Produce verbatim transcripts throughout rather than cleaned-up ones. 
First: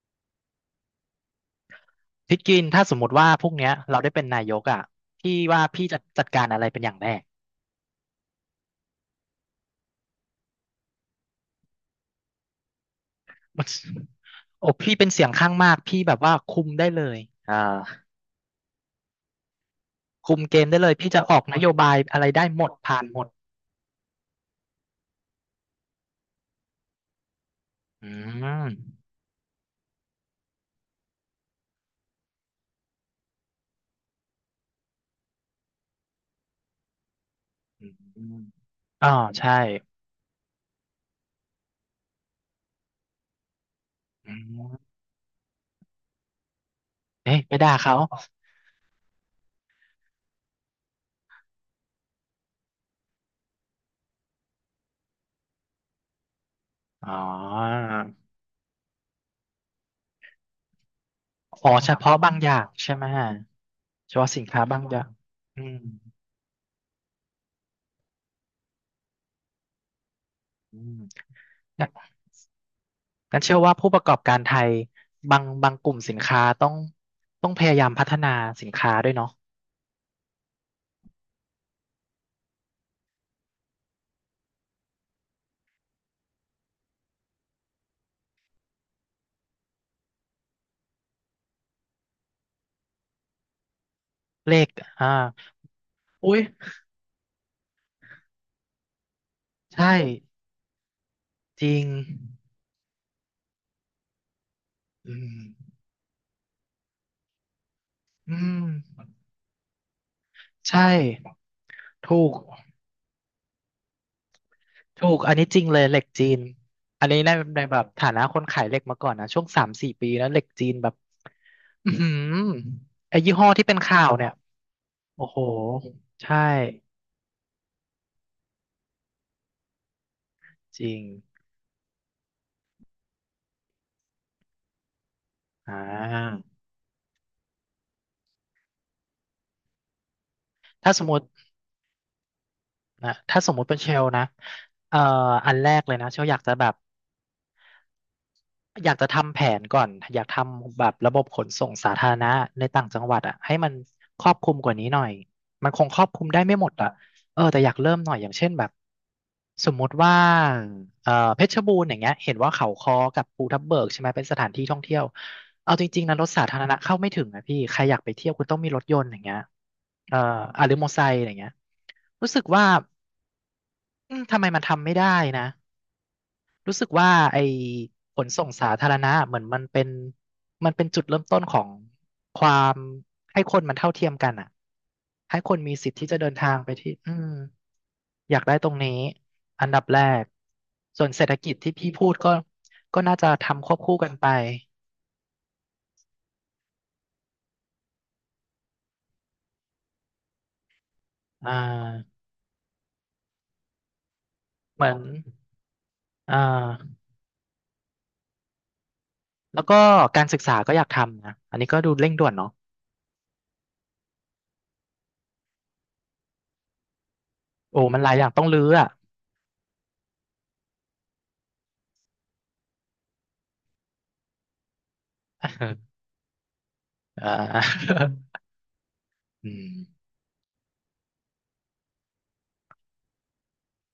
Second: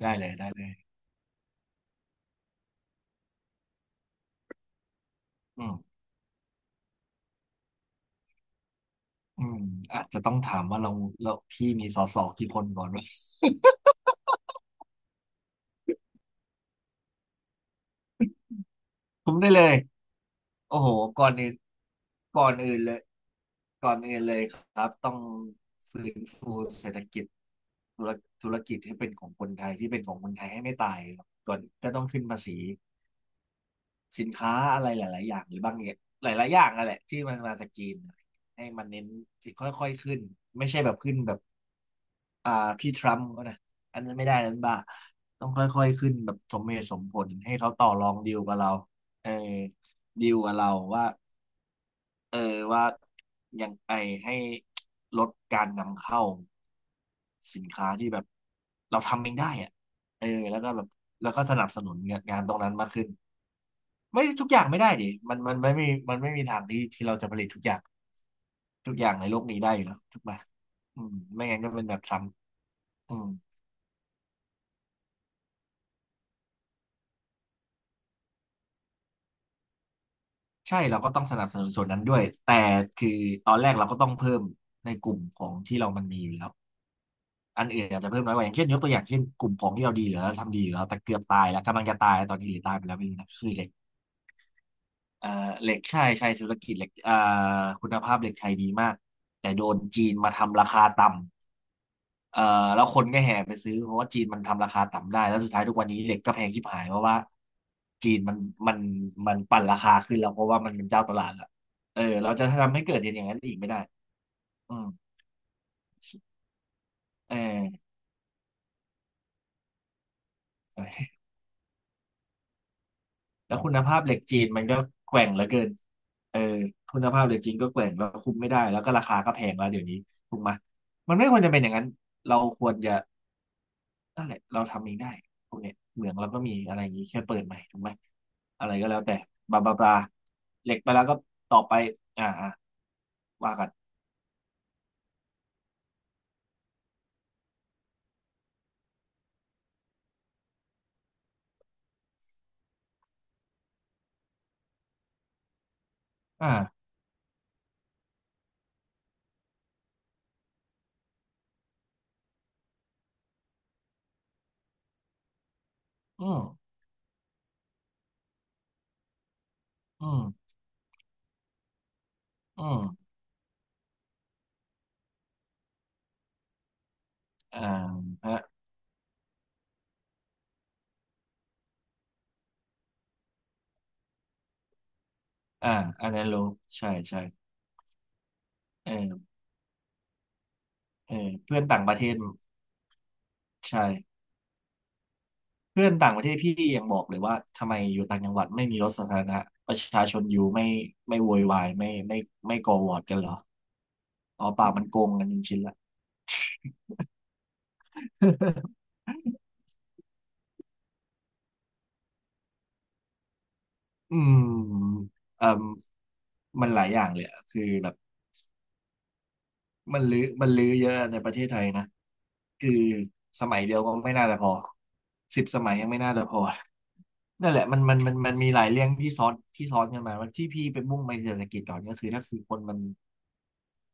ได้เลยได้เลยพี่กินถ้าสมมติว่าพวกเนี้ยเราได้เป็นนายกอ่ะพี่ว่าอืมพี่จะจัดการอะไรเป็นอย่างแรก อืมอาจจะต้องถามว่าเราเราพี่มีสอสอกี่คนก่อนวะ โอ้พี่เป็นเสียงข้างมากพี่แบบว่าคุมได้เลยอ่าผมได้เลยคุมเกมโอ้ได้โหเลยพี่จะก่ออนอกอื่นนโยบายอะไรก่อได้นหมดอื่นเลยผ่านหมดก่อนอื่นเลยครับต้องฟื้นฟูเศรษฐกิจธุอืรมธุรกิจให้เป็นของคนไทยที่เป็นของคนไทยให้ไม่ตายครับก่อนก็ต้องขึ้นภาษีสินค้าอะไรหลายๆอย่างหรือบางอย่างหลายๆอย่างนั่นแหละที่มันมาจากจีนอืมให้มันเน้นอ๋อใช่ค่อยๆขึ้นไม่ใช่แบบขึ้นแบบ อ่าพี่ทรัมป์ก็นะอันนั้นไม่อืได้นั้นมบ้าต้องค่อยๆขึ้นแบบสมเหตุสมผลเอ๊ะไปให้เขาด่าต่อเขารองดีลกับเราเออดีลกับเราว่าเออว่ายังไงให้ลดการนำเข้าอ๋อสินค้าที่แบบเราทำเองได้อะเออแล้วก็แบบแล้วก็สนัอ๋บอสนุเฉนพาะบางงานอตรงย่างนั้นมากใช่ไหขึ้มนเฉไม่พาะสินทุกอค้าย่างบาไม่งได้อย่างดิมันมันอืไม่มมีมันไม่มีทางที่ที่เราจะผลิตทุกอย่างทุกอย่างในโลกนี้ได้อยู่แล้วถูกไหมอือืมม ไม่งั้นก็เป็นแบบทรัมป์อืม กันเชื่อว่าผู้ประกอบการไทยบางบางกลุ่มสินค้าต้องต้องพยายามพัฒนาสินค้าด้วยเนาะใช่เราก็ต้องสนับสนุนส่วนนั้นด้วยแต่คือตอนแรกเราก็ต้องเพิ่มในกลุ่มของที่เรามันมีอยู่แล้วอันอื่นอาจจะเพิ่มน้อยกว่าอย่างเช่นยกตัวอย่างเช่นกลุ่มของที่เราดีอยู่แล้วทำดีอยู่แล้วแต่เกือบตายแล้วกำลังจะตายตอนนี้หรือตายไปแล้วไม่รู้นะคือเหล็กเลขอ่าเอ่อเหล็กใช่ใช่อุ้ยธุรกิจเหล็กเอ่อคุณภาพเหล็กไทยดีมากแต่โดนใช่จีนมาทำราคาต่ำ จริงเอ่อแล้วคนก็แห่ไปซื้อเพราะว่าจีนมันทำราคาอืต่ำได้แล้วสุดท้ายมทุกวันนี้เหล็กก็แพงชิบหายเพราะว่าจีนอืมันมันมมันปั่นราคาขึ้นแล้วเพราะว่ามันใช่เป็นเจ้าตลาดละเออถูเรากจะทำให้เกิดอย่างนั้นอีกไม่ได้อืมถูกอันนี้จริงเลยเหล็กจีนอันนี้ในเอในแบบอฐานะคนขายเหล็กมาก่อนนะช่วงสามสี่ปีนะเหล็กจีนแบบใช่อือหือไอ้ยี่ห้อแล้วที่คุเป็นณภาพข่าวเหล็กเนี่ยจีนมันก็แกโอ้ว่งโหเหลือเกินเอใช่อคุณภาพเหล็กจีนก็แกว่งแล้วคุมไม่ได้แล้วก็ราคาก็แพงแล้วเดี๋ยวนี้ถูกไหมยจริงมันไม่ควรจะเป็นอย่างนั้นเราควรจะ นั่นแหละเราทำเองได้พวกอ่เนี้ยเหมืองเราก็ามีอะไรอย่างนี้แค่เปิดใหม่ถูกไหมอะไรก็แล้วแต่บลาบลาบลาเหล็กไปถ้าสแล้วมมก็ติ ต่อไปอ่าอ่านะถ้าสว่ามมุกัตินเป็นเชลนะเอ่ออันแรกเลยนะเชลอยากจะแบบอยากจะทำแผนก่อนอยากทำแบบระบบขนส่งสาธารณะในต่างจังหวัดอ่ะให้มันครอบคลุมกว่านี้หน่อยมันคงครอบคลุมได้ไม่หมดอ่าอ่ะเออแต่อยากเริ่มหน่อยอย่างเช่นแบบสมมุติว่าเอ่อเพชรบูรณ์อย่างเงี้ยเห็นว่าเขาค้อกับภูทับเบิกใช่ไหมเป็นสถานที่ท่องเที่ยวเอาจริงๆนะรอืถมสาธารณะเข้าไม่ถึงนะพี่ใครอยากไปเที่ยวคุณต้องมีรถยนต์อย่างเงี้ยอืเอ่อมอ่ะหรือมอเตอร์ไซค์อย่างเงี้ยรู้สึกว่า อืมอืมทำไมมันทำไม่ได้นะรู้สึกว่าไอ้อ่าขนฮะส่งสาธารณะเหมือนมันเป็นมันเป็นจุดเริ่มต้นของความให้คนมันเท่าเทียมกันอ่ะให้คนอ่ามีสิทธิ์อัที่นจะนั้นเดินรู้ทางไปใช่ที่อืใช่มอยากได้ตรงเอนี้ออันดับแรกส่วนเออเศรษฐกิจเพื่อนที่ต่างพี่ประเทพูดศก็ก็น่าจะทำควบใช่คู่กันไปเพื่อนต่างประเทศพี่ยังบอกเลยว่าทำไมอยู่ต่างจังหวัดไม่มีรถสาธารณะประชาชนอยู่ไม่ไม่โวยอ่วายไม่าไม่ไม่ก่อวอร์ดกันเหรออ๋อเปล่ามัเหนมือโกนงกันจริงๆละ อ่า แล้วก็การศึกษาก็อยากทำนะอันนี้ก็ดูเร่งด่วนเนาะอืมเอ่มมันหลายอย่างเลยอะคือโอ้แบบมันหลายอย่างต้องรื้ออ่ะ มันลื้อมันลื้อเยอะในประเทศไทยนะคือสมัยเดียวก็ไม่น่าจะพอสิบสมัยยังไม่ น่าจะพอนั่นแหอ่า ละมันมันมันมันมีหลายเรื่องที่ซ้อน อืที่ม ซ้อนกันมาว่าที่พี่เป็นมุ่งไปเศรษฐกิจก่อนก็คือถ้าคือคนมัน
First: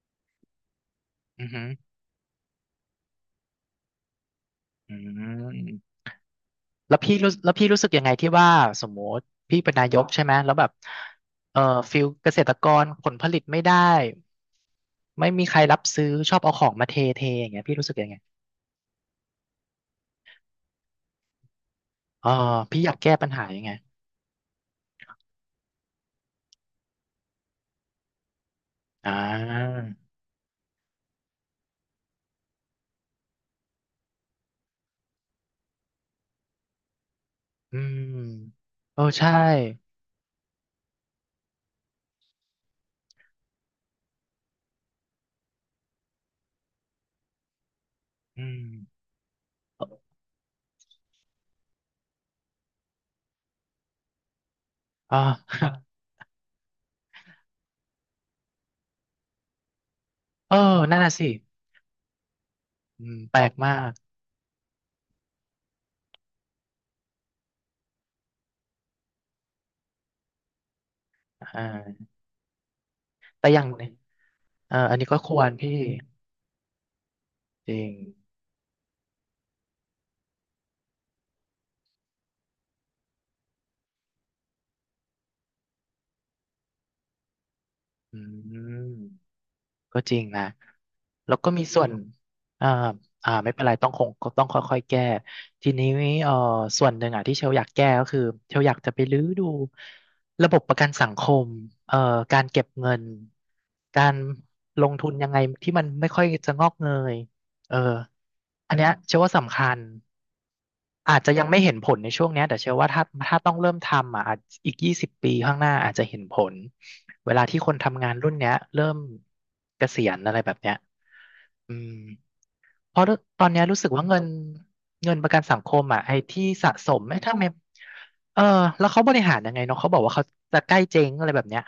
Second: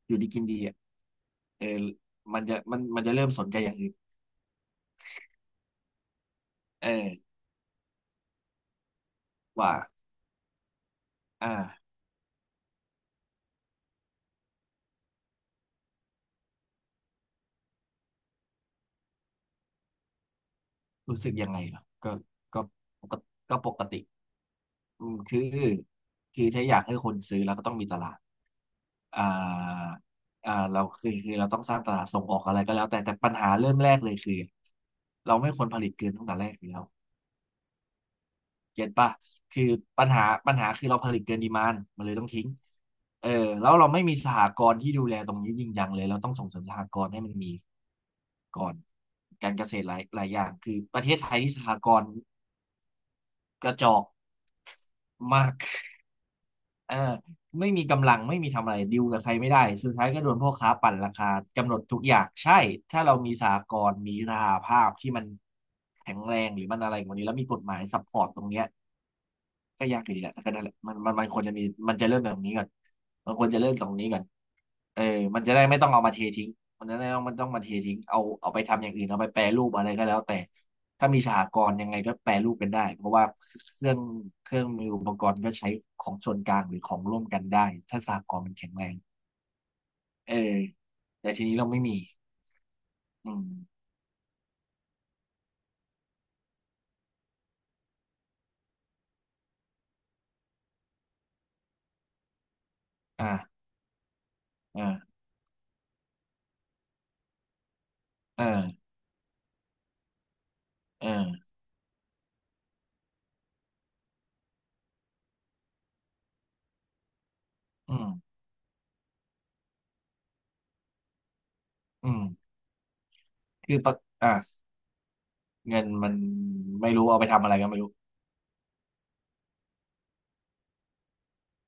อยู่ดีกินดีอ่ะอือฮึเอออมันจะมันมันจะเริ่มสนใจอย่างอื่นอืมเออแล้วพี่รู้แล้วพี่รู้สึกยังไงที่ว่าสมมติพี่เป็ว่านนายกใช่ไหมแล้วแบบเอ่ออ่าฟิลเกษตรกรผลผลิตไม่ได้ไม่มีใครรับซื้อชอบเอาของมาเทเทอย่างเงี้ยพี่รู้สึกยังไงรู้สึกยังไงเหรอก็เออก็พี่อยากแก้ก็ปัญหาก็ยังปไงกติ อืมคือคือถ้าอยากให้คนซื้อเราก็ต้องมีตลาดอ่าอ่าอ่าเราคือคือเราต้องสร้างตลาดส่งออกอะไรก็แล้วแต่แต่ปัญหาเริ่มแรกเลยคือเราไม่ควรผลิตเกินตั้งแต่แรกอยู่แล้วอืมเก็ตโอ้ป่ะใช่คือปัญหาปัญหาคือเราผลิตเกินดีมานด์มันเลยต้องทิ้งเออแล้วเราไม่มีสหกรณ์ที่ดูแลตรงนี้จริงจังเลยเราต้องส่งเสริมสหกรณ์ให้มันมีอืมก่อนการเกษตรหลายหลายอย่างคือประเทศไทยที่สหกรณ์กระจอกอ่มาก า เออไม่มีกำลังไม่มีทำอะไรดิวกับใครไม่ได้สุดท้ายก็โดน พ่อเออค้าปั่นนั่นน่ะราสิคากำหนดทุกอย่างใช่ถ้าอืเรามมีแปลสกหมากกรณ์มีสหภาพที่มันแข็งแรงหรือมันอะไรกว่านี้แล้วมีกฎหมายซัพพอร์ตตรงเนี้ย ก็ยากอยู่ดีแหละแต่ก็นั่นแหละมันมันมันควอรจะมีมันจะ่าเริ่มแบบนี้ก่อนมันคแต่วรอจะย่างเริ่มตรงนี้ก่อนเอออันเออนี้ก็คมัวนรจะได้พี่ไม่ต้องเอามาเททิ้งมันจะได้ไม่ต้องมันต้องมาเทจริงทิ้งเอาเอาไปทำอย่างอื่นเอาไปแปรรูปอะไรก็แล้วแต่ถ้ามีสหกรณ์ยังไงก็แปรรูปเป็นได้เพราะว่าเครื่องเครื่องมืออุปกรณ์ก็ใช้ของส่วนกลางหรือของร่วมกันได้ถ้าสอืหกม รณ์มันแข็งแรงก็จริงเออนะ แต่แล้วทีก็นี้มีเราไม่ส่วนมีอ่าอือ่ามไม่เป็นไรต้องคงต้องค่อยๆ แก้ ทีนี้เอ่อส่วนหนึ่งอ่ะที่เชลอยากแก้ก็คือ เชลอยากจะไปรื้อดูระบบประกันสังคมเอ่อการเก็บเงิน อ่าการลงทุนอ่ายังไงที่มันไม่ค่อยจะงอกเงยเออเอออันเนี้ยเชลว่าสำคัญ เออาจจะยังอไม่เห็นผลในช่วงเนี้ยแต่เชื่อว่าถ้าถ้าต้องเริ่มทำอ่ะอาจอีกยี่สิบปีข้างหน้าอาจจะเห็นผลเวลาที่คนอืทำงามนรุ่นเนี้ยเริ่มเกษียณอะไรแบบเนี้ยอืมอืมเพราะตอนเนี้ยคือรู้สึกปะว่าเงินอ่ะเงินประกันสังคเงิมนอ่ะมันไอ้ที่สะสไม่มรู้ไอ้เอาไปทำาทำไม่อะไรก็ไม่รู้ เออแล้วเขาบริหารยังไงเนาะเขาบอกว่าเขาจะใกล้เจ๊งอะไรแบบเนี้ย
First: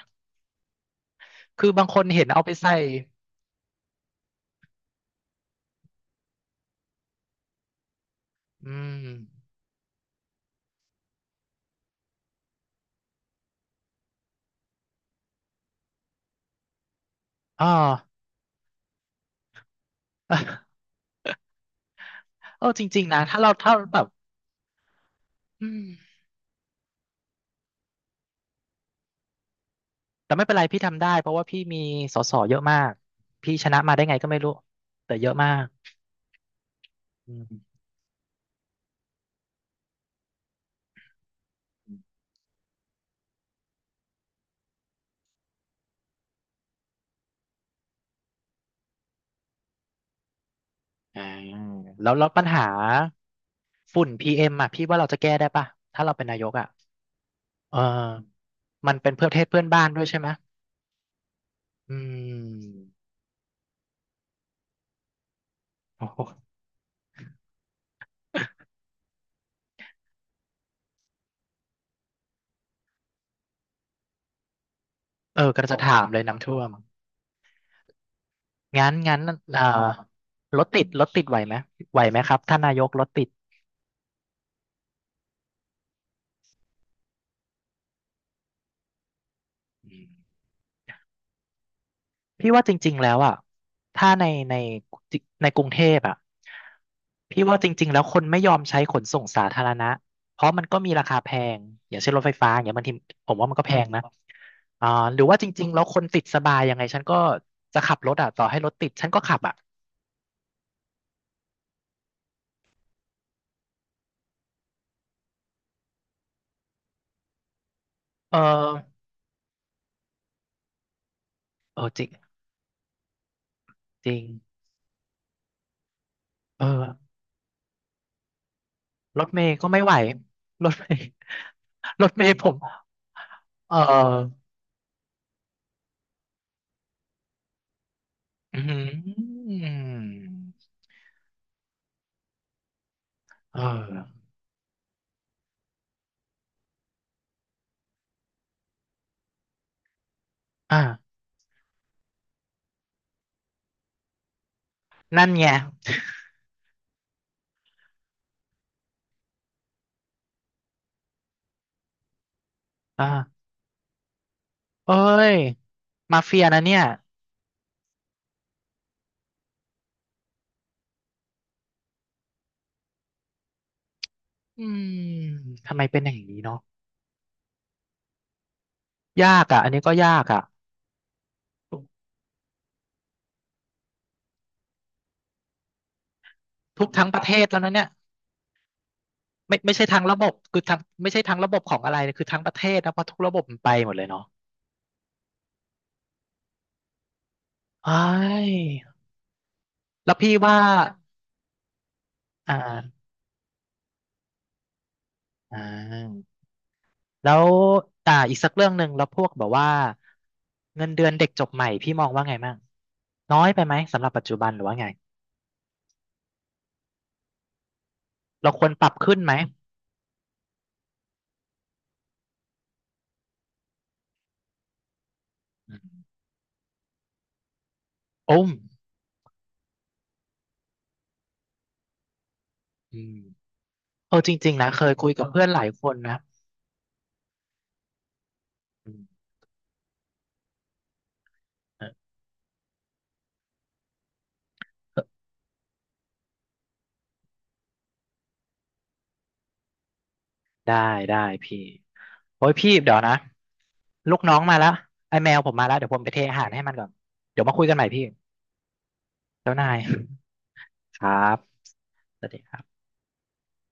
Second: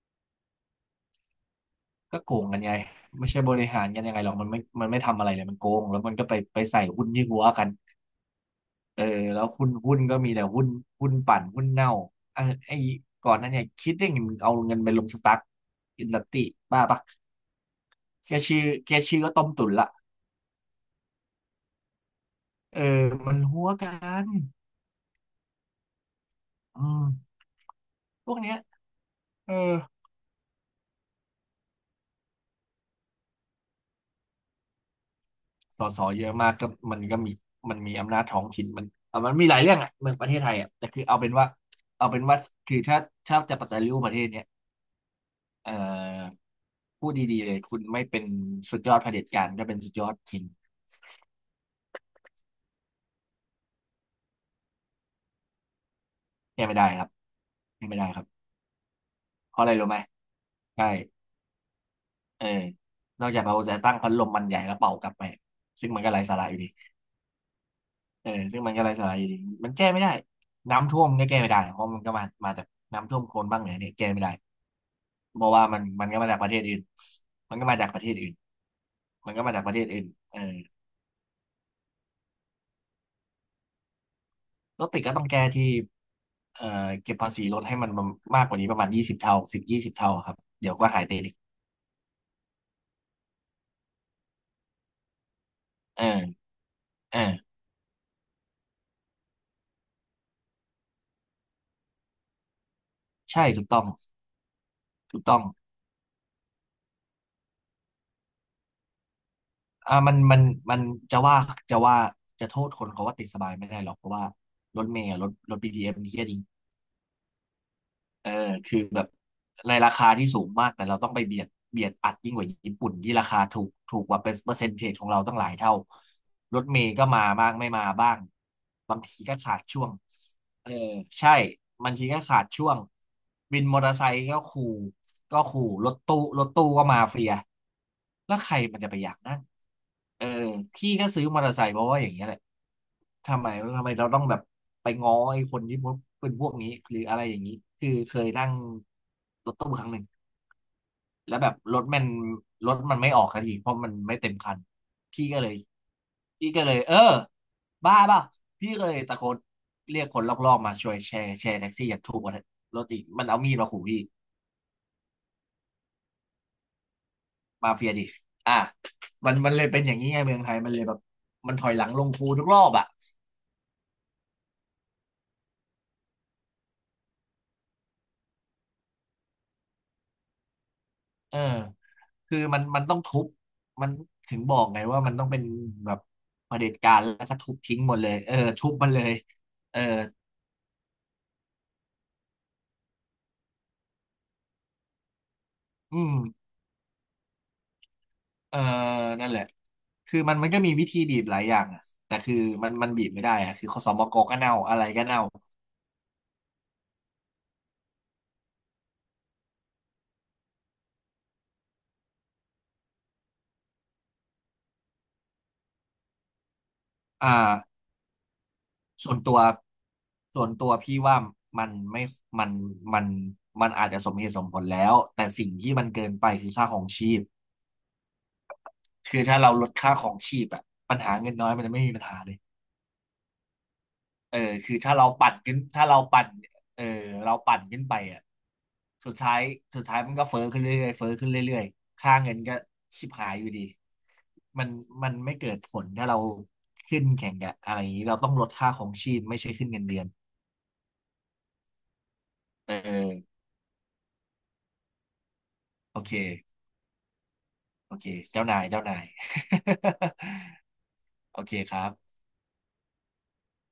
คือบางคนก็เห็นโกเอางไปกันไงใส่ไม่ใช่บริหารกันยังไงหรอกมันไม่มันไม่ทำอะไรเลยมันโกงแล้วมันก็ไปไปใส่หุ้นที่หัวกันอืเอมอแล้วหุ้นหุ้นก็มีแต่หุ้นหุ้นปั่นหุ้นเน่าอ่ะไอ้ก่อนหนั้นเนี่ยคิดได้ไงมึงเอาเงินไปลงสตั๊กอินดัสตี้บ้าปะอ๋อ แค่ชื่อแค่ชื่อก็ต้มตุ๋นละ เออเอจริงอๆนะมัถ้านเราหัวถ้ากัแบบนอืม อืมพวกเนี้ยเออแต่ไม่เป็นไรพี่ทำได้เพราะว่าพี่มีส สเยอะมากพี่ชนะมาได้ไงก็ไม่รู้แต่เยอะมากสสเยอะมากก็มันก็มีอืมันมมีอำนาจท้องถิ่นมันอ่ะมันมีหลายเรื่องอ่ะเมืองประเทศไทยอ่ะแต่คือเอาเป็นว่าเอาเป็นว่าคือถ้าถ้าจะปฏิรูปประเทศเนี้ย เอ่อพูดดีๆเลยคุณไม่เป็นสุดยอดเผด็จการก็เป็นสุดยอดคิงอ่าแล้วแล้วปัญหาฝุ่นพี เอ็มอ่ะพี่ว่าเราจะแก้ได้ป่ะถ้าเราเป็นนายกแก้อ่ะไม่ได้ครับเออแก้ไม่ได้ครับมันเป็นเพื่อประเทศเพเพื่ราะอนอะไรบ้ารู้นไหมด้วยใช่ไหมใช่อืเออมนอกจากเราจะตั้งพัดลมมันใหญ่แล้วเป่ากลับไปซึ่งมันโอ้ก็โหไร้สาระอยู่ดีเออซึ่งมันก็ไร้สาระอยู่ดีมันแก้ไม่ได้น้ำท่วมก็แก้ไม่ได้เพราะมันก็มามาจากน้ำท่วมโคลนบ้างเหนือเนี่ยแก้ไม่ได้เอเพอราะกำว่าลังจะมันถามมันเลก็ยมาจากน้ำประท่เทวศมอื่นมันก็มาจากประเทศอื่นงั้นงั้นมันก็มาเอ่จาอกประเทศอื่นเออ รถติดรถติดไหวไหมไหวไหมครับท่านนายกรถติด รถติดก็ต้องแก้ที่เอ่อเก็บภาษีรถให้มันมากกว่านี้ประมาณยี่สิบเท่าสิบยี่สิบเท่าครับเดี๋ยวก็หายติดอีกพี่ว่าจริงๆแล้วอ่ะถ้าในในในกรุงเทพเอออ่ะเอพี่อว่าจริงๆแล้วคนไม่ยอมใช้ขนส่งสาธารณะเพราะมันก็มีราคาแพงอย่างเช่นรถไฟฟ้าอย่างเงี้ยบางทีผมใช่ว่ามันถูก็กแพต้องงนะอ่าหถูรืกอต้ว่าองจริงๆแล้วคนติดสบายยังไงฉันก็จะขับรถอ่ะต่อให้รถติดฉันก็ขับอ่ะอ่ามันมันมันจะว่าจะว่าจะโทษคนเขาว่าติดสบายไม่ได้หรอกเพราะว่ารถเมล์อะรถรถ บี ที เอส มันเหี้ยจร เออเออคือแบบในราคาที่สูงมากแต่เราต้องไปเบียดเออเบียดจริอังดยิ่งกว่าญี่ปุ่นที่ราคาถูกถูกจกริว่างเป็นเปอร์เซ็นเทจของเราตั้งหลายเท่ารเอถเมล์ก็อมาบ้างไม่มาบ้างบางทีรถก็เมย์ขาดก็ไม่ช่วไหงวรเออถเมย์ ใช่บาง รทีถก็เมย์ขาผดมช่วงวินเมอเตอร์ไซค์ก็ออขู่ก็ขู่รถตู้รถตู้ก็มาเฟียแล้วใครอืมันจะไปอยากนั่ง มเออพี่ก็ซื้อมอเตอร์ไซค์เพราะว่าอย่างเงี้ยแหละทำไมเออทำไมเราต้องแบบไปง้อไอ้คนที่พวกเป็นพวกนี้หรืออะไรอย่างนี้คือเคยนั่งรถตู้ครั้งหนึ่งอ่า แล้วแบบรถมันรถมันไม่ออกสักทีเพราะมันไม่เต็มคันพี่นั่นก็ไงเลยพี่ก็เลยเออบ้าเปล่ะพี่ก็เลยตะโกนเรียกคนรอบๆมาช่วยแชร์แชร์แท็กซี่อย่างถูกกว่ารถอีกมันเอาอ่ามีดมาขู่พี่เอ้ย มาเฟียนะเนี่ยมาเฟียดิอ่ะมันมันเลยเป็นอย่างนี้ไงเมืองไทยมันเลยแบบมันถอยหลังลงคูทุกรอบอ่ะอืมทำไมเป็นอย่างนี้เนาะยากอ่ะอันนี้ก็ยากอ่ะเออ ทุกคือมันมันต้องทุบมันถึงบอกไงว่ามันต้องเป็นแบบเผด็จทุกการทั้งประแล้วเทก็ศทุบแล้วนะทิ้งเนี่ยหมดเลยเออทุบมันเลยไม่ไม่เออใช่ทางระบบคือทางไม่ใช่ทางระบบของอะไรนะคือทั้งประเทศนะเพราะทุกระบบมันไปหมดเลยเนาะอืมเอ้ยเออนั่นแหละแล้วคือพี่มันมันว่าก็มีวิธีบีบหลายอย่างอะแต่คืออมันมัน่าบีบไม่ได้อะคือคสมกก็เน่าอะไรก็เน่าอ่าแล้วอ่าอีกสักเรื่องหนึ่งแล้วพวกแบบว่าเงินเดือนเด็กจบใหม่พี่มองว่าไงมั่งน้อยไปไหมสำหรับปัจจุบันหรือว่าไงอ่าเราควรปรับส่ขึ้วนนไหมตัวส่วนตัวพี่ว่ามันไม่มันมันมันอาจจะสมเหตุสมผลแล้วแต่สิ่งที่มันเกินไปคือค่าของชีพโอ้มคือถ้าเราลดค่าของชีพอะปัญหาเงินน้อยมันจะไม่มีปัญหาเลย อืม เออจเออริงๆนะคือเคยถ้าเราคุยกับปั่นเพื่อนขึ้หนลายคถ้านเรานะปั่นเออเราปั่นขึ้นไปอ่ะอืสุดมท้ายสุดท้ายมันก็เฟ้อขึ้นเรื่อยๆเฟ้อขึ้นเรื่อยเออๆค่าเงินก็ชิบหายอยู่ดีมันมันไม่เกิดผลถ้าเราขึ้นแข่งกับอะไรอย่างนี้เราต้องลดค่าของชีพไม่ใช่ขึ้นเงินเดือนได้ได้พี่โอ้ยพี่เอเดี๋ยวอนะลูกน้องมาแล้วไอ้แมวผมมาแล้วเดี๋ยวผโอมไปเคเทอาหารให้มันก่อนเดี๋ยวมาคุยกันใหม่โอพี่เคเจ้านายเจ้านาย ครั บโอเคครับสวัสดีครับ